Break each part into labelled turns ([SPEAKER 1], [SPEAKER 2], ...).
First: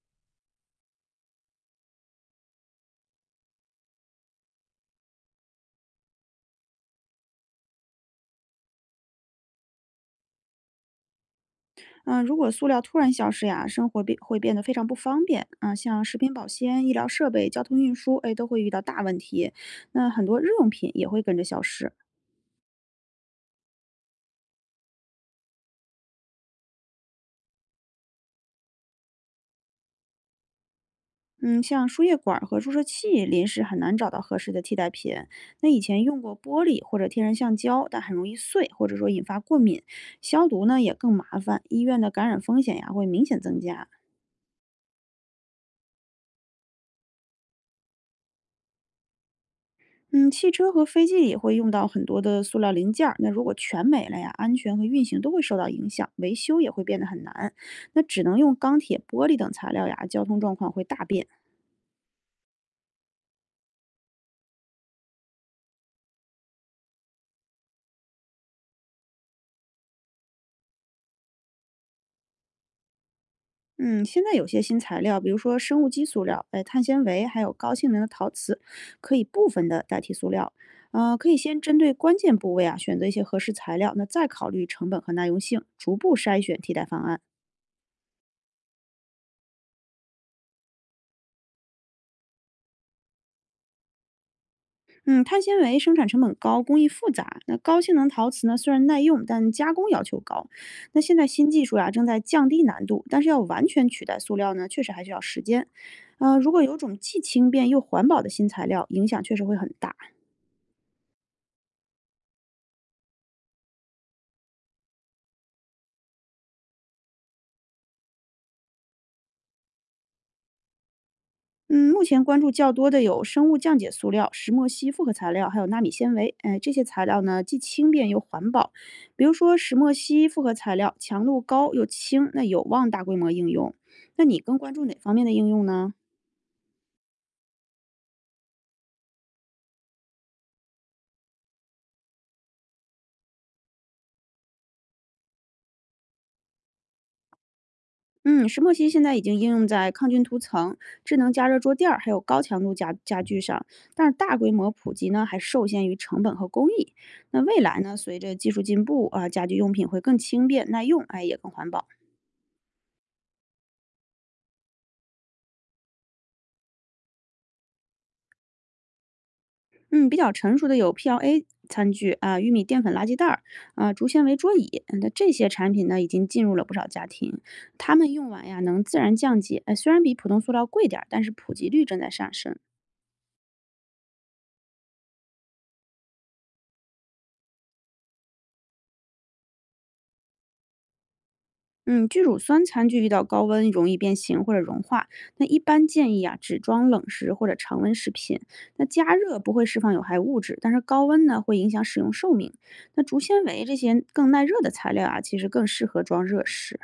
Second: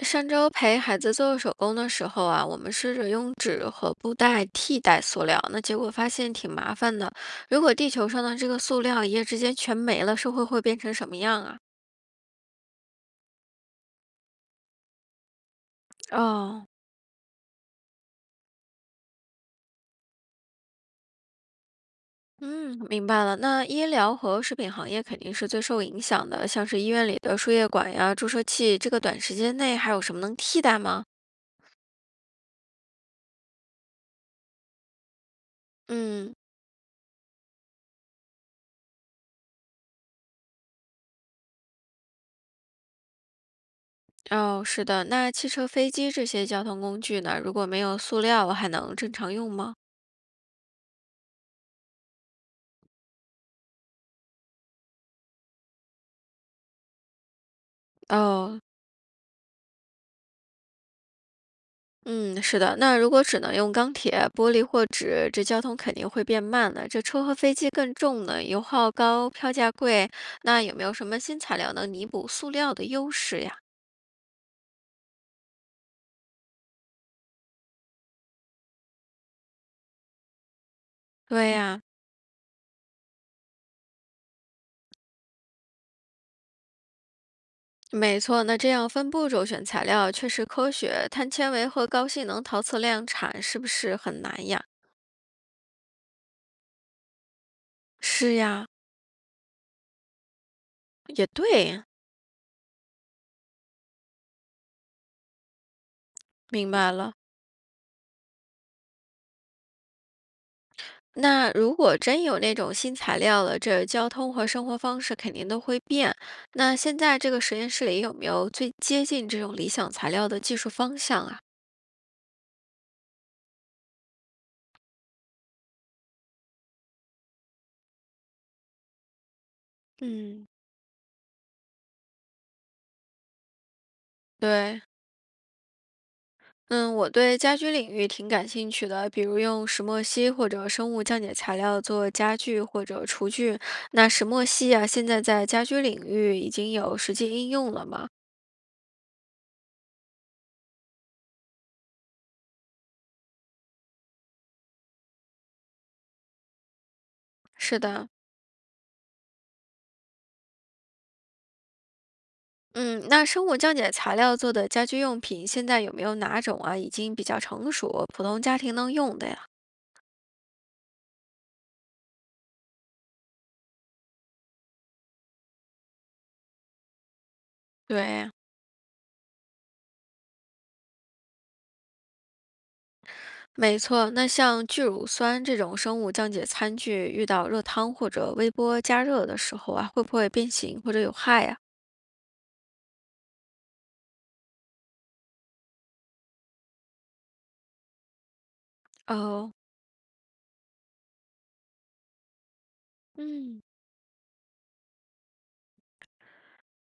[SPEAKER 1] 上周陪孩子做手工的时候啊，我们试着用纸和布袋替代塑料，那结果发现挺麻烦的。如果地球上的这个塑料一夜之间全没了，社会会变成什么样啊？
[SPEAKER 2] 嗯，如果塑料突然消失呀，生活会变得非常不方便。啊。像食品保
[SPEAKER 1] 哦，
[SPEAKER 2] 鲜、医疗设备、交通运输，哎，都会遇到大问题。那很多日用品也会跟着消失。
[SPEAKER 1] 嗯，明白了。那医疗和食品行业肯定是最受影响的，像是医院里的输液管呀、注射器，这个短时间内还有什么能替代吗？
[SPEAKER 2] 嗯，像输液管儿和注射器，临时很难找到合适的替代品。那以前用
[SPEAKER 1] 嗯，
[SPEAKER 2] 过玻璃或者天然橡胶，但很容易碎，或者说引发过敏。消毒呢也更麻烦，医院的感染风险呀会明显增加。
[SPEAKER 1] 哦，是的。那汽车、飞机这些交通工具呢？如果没有塑料，还能正常用吗？
[SPEAKER 2] 嗯，汽车和飞机也会用到很多的塑料零件儿，那如果全没了呀，安全和运行都会受到影响，维修也会变得很难。那只能用
[SPEAKER 1] 哦，
[SPEAKER 2] 钢铁、玻璃等材料呀，交通状况会大变。
[SPEAKER 1] 嗯，是的，那如果只能用钢铁、玻璃或纸，这交通肯定会变慢的。这车和飞机更重呢，油耗高，票价贵。那有没有什么新材料能弥补塑料的优势呀？
[SPEAKER 2] 嗯，现在有些新材料，比如说生物基塑料、哎碳纤维，还有高性能的陶瓷，可以部分的代替塑料。可以
[SPEAKER 1] 对
[SPEAKER 2] 先针
[SPEAKER 1] 呀，
[SPEAKER 2] 对关键部位啊，选择一些合适材料，那再考虑成本和耐用性，逐步筛选替代方案。
[SPEAKER 1] 没错。那这样分步骤选材料确实科学，碳纤维和高性能陶瓷量产是不是很难呀？
[SPEAKER 2] 嗯，碳纤维生产成本高，工艺复杂。那高性能陶
[SPEAKER 1] 是
[SPEAKER 2] 瓷呢，
[SPEAKER 1] 呀，
[SPEAKER 2] 虽然耐用，但加工要求高。那现在
[SPEAKER 1] 也
[SPEAKER 2] 新技术
[SPEAKER 1] 对，
[SPEAKER 2] 呀、正在降低难度，但是要完全取代塑料呢，确实还需要时间。如果
[SPEAKER 1] 明
[SPEAKER 2] 有
[SPEAKER 1] 白
[SPEAKER 2] 种
[SPEAKER 1] 了。
[SPEAKER 2] 既轻便又环保的新材料，影响确实会很大。
[SPEAKER 1] 那如果真有那种新材料了，这交通和生活方式肯定都会变。那现在这个实验室里有没有最接近这种理想材料的技术方向啊？
[SPEAKER 2] 嗯，目前关注较多的有生物降解塑料、石墨烯复合材料，还有纳米纤维。哎，这些材料呢，既轻便又环保。比如说石墨烯复
[SPEAKER 1] 嗯，
[SPEAKER 2] 合材料，强度高又轻，那有望大规模应用。那你更关
[SPEAKER 1] 对，
[SPEAKER 2] 注哪方面的应用呢？
[SPEAKER 1] 嗯，我对家居领域挺感兴趣的，比如用石墨烯或者生物降解材料做家具或者厨具。那石墨烯啊，现在在家居领域已经有实际应用了吗？
[SPEAKER 2] 嗯，石墨烯现在已经应用在抗菌涂层、智能加热桌垫儿，还有高强度家具上，但是大规模普及呢，还受限于成本和工艺。那未
[SPEAKER 1] 是
[SPEAKER 2] 来呢，
[SPEAKER 1] 的，
[SPEAKER 2] 随着技术进步啊，家居用品会更轻便、耐用，哎，也更环保。
[SPEAKER 1] 嗯，那生物降解材料做的家居用品，现在有没有哪种啊已经比较成熟，普通家庭能用的呀？
[SPEAKER 2] 嗯，比较成熟的有 PLA 餐具啊、玉米淀粉垃圾袋儿啊、竹纤维桌椅，嗯那这些产品呢，已经进入了不少家庭。它们用
[SPEAKER 1] 对，
[SPEAKER 2] 完呀，能自然降解，哎，虽然比普通塑料贵点儿，但是普及率正在上升。
[SPEAKER 1] 没错，那像聚乳酸这种生物降解餐具，遇到热汤或者微波加热的时候啊，会不会变形或者有害呀？
[SPEAKER 2] 嗯，聚乳酸餐具遇到高温容易变形或者融化，那一般建议啊只装冷食或者常温食品。那加热不
[SPEAKER 1] 哦，
[SPEAKER 2] 会释放有害物质，但是高温呢会影响使用寿命。那竹纤
[SPEAKER 1] 嗯，
[SPEAKER 2] 维这些更耐热的材料啊，其实更适合装热食。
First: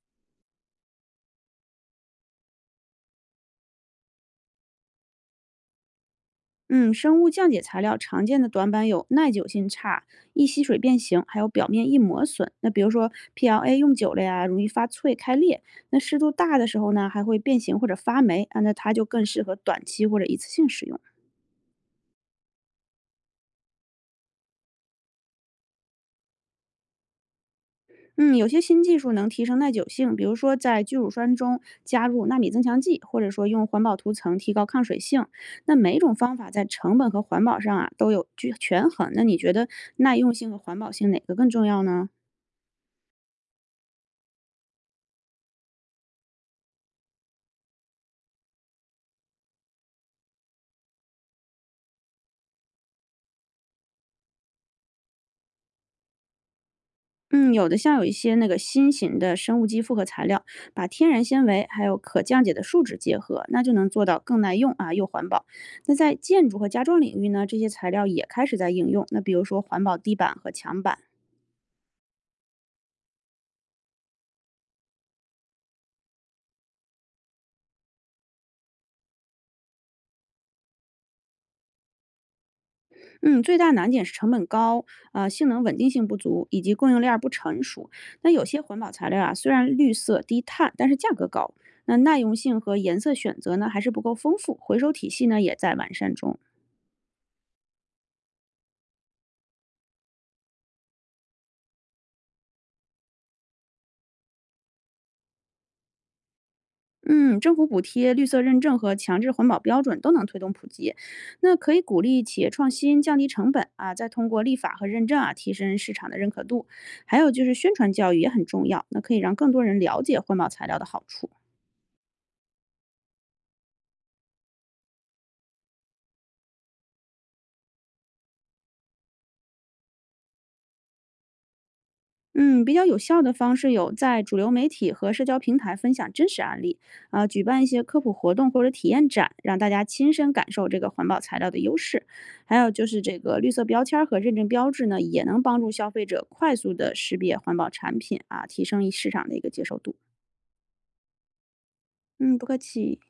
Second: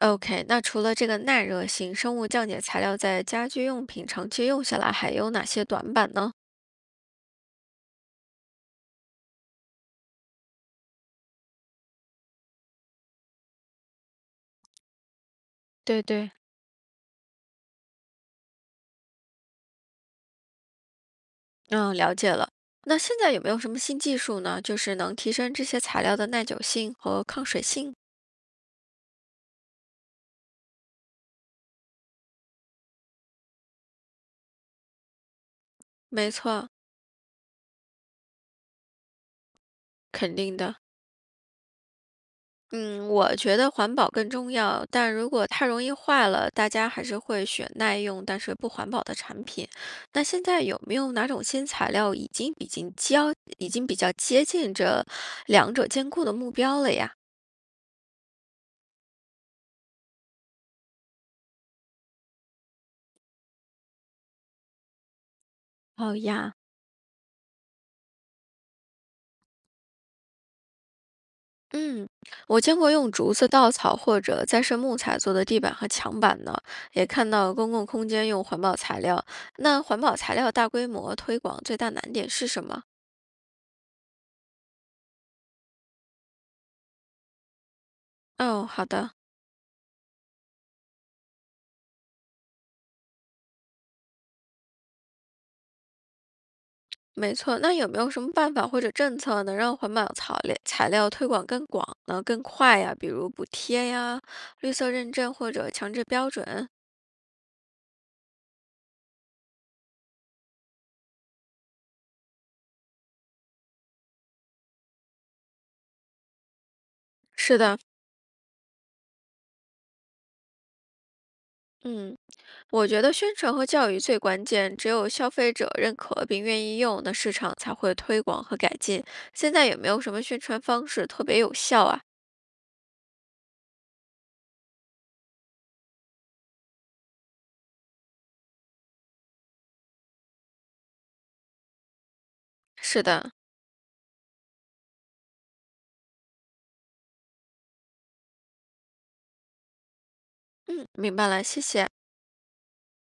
[SPEAKER 1] OK，那除了这个耐热性生物降解材料，在家居用品长期用下来还有哪些短板呢？
[SPEAKER 2] 嗯，生物降解材料常见的短板有耐久性差、易吸水变形，还有表面易磨损。那比如说 PLA 用久了呀，容易发脆开裂。那
[SPEAKER 1] 对
[SPEAKER 2] 湿度
[SPEAKER 1] 对，
[SPEAKER 2] 大的时候呢，还会变形或者发霉啊，那它就更适合短期或者一次性使用。
[SPEAKER 1] 嗯，了解了。那现在有没有什么新技术呢？就是能提升这些材料的耐久性和抗水性？
[SPEAKER 2] 嗯，有些新技术能提升耐久性，比如说在聚乳酸中加入纳米增强剂，或者说用环保涂层提高抗水性。那每种
[SPEAKER 1] 没
[SPEAKER 2] 方法在
[SPEAKER 1] 错，
[SPEAKER 2] 成本和环保上啊都有均权衡。那你觉得耐用
[SPEAKER 1] 肯
[SPEAKER 2] 性
[SPEAKER 1] 定
[SPEAKER 2] 和
[SPEAKER 1] 的。
[SPEAKER 2] 环保性哪个更重要呢？
[SPEAKER 1] 嗯，我觉得环保更重要，但如果太容易坏了，大家还是会选耐用但是不环保的产品。那现在有没有哪种新材料已经比较交，已经比较接近这两者兼顾的目标了呀？
[SPEAKER 2] 嗯，有的像有一些那个新型的生物基复合材料，把天然纤维还有可降解的树脂结合，那就能做到更耐用啊又环保。那在
[SPEAKER 1] 好
[SPEAKER 2] 建
[SPEAKER 1] 呀，
[SPEAKER 2] 筑和家装领域呢，这些材料也开始在应用。那比如说环保地板和墙板。
[SPEAKER 1] 嗯，我见过用竹子、稻草或者再生木材做的地板和墙板呢，也看到公共空间用环保材料。那环保材料大规模推广最大难点是什么？
[SPEAKER 2] 嗯，最大难点是成本高，啊，性能稳定性不足，以及供应链儿不成熟。那有些
[SPEAKER 1] 哦，
[SPEAKER 2] 环
[SPEAKER 1] 好
[SPEAKER 2] 保材
[SPEAKER 1] 的，
[SPEAKER 2] 料啊，虽然绿色低碳，但是价格高。那耐用性和颜色选择呢，还是不够丰富，回收体系呢也在完善中。
[SPEAKER 1] 没错。那有没有什么办法或者政策能让环保材料推广更广呢、更快呀？比如补贴呀、绿色认证或者强制标准？
[SPEAKER 2] 嗯，政府补贴、绿色认证和强制环保标准都能推动普及。那可以鼓励企业创新，降低成本啊，再通过立法和认证啊，提升市场的认可度。还有就是
[SPEAKER 1] 是
[SPEAKER 2] 宣
[SPEAKER 1] 的，
[SPEAKER 2] 传教育也很重要，那可以让更多人了解环保材料的好处。
[SPEAKER 1] 嗯。我觉得宣传和教育最关键，只有消费者认可并愿意用，那市场才会推广和改进。现在有没有什么宣传方式特别有效啊？
[SPEAKER 2] 嗯，比较有效的方式有在主流媒体和社交平台分享真实案例，啊、举办一些科普活动或者体验展，让大家亲身感受这个环保材料的优势。还有就是
[SPEAKER 1] 是
[SPEAKER 2] 这
[SPEAKER 1] 的，
[SPEAKER 2] 个绿色标签儿和认证标志呢，也能帮助消费者快速的识别环保产品啊，提升市场的一个接受度。
[SPEAKER 1] 嗯，明白了，谢谢。
[SPEAKER 2] 嗯，不客气。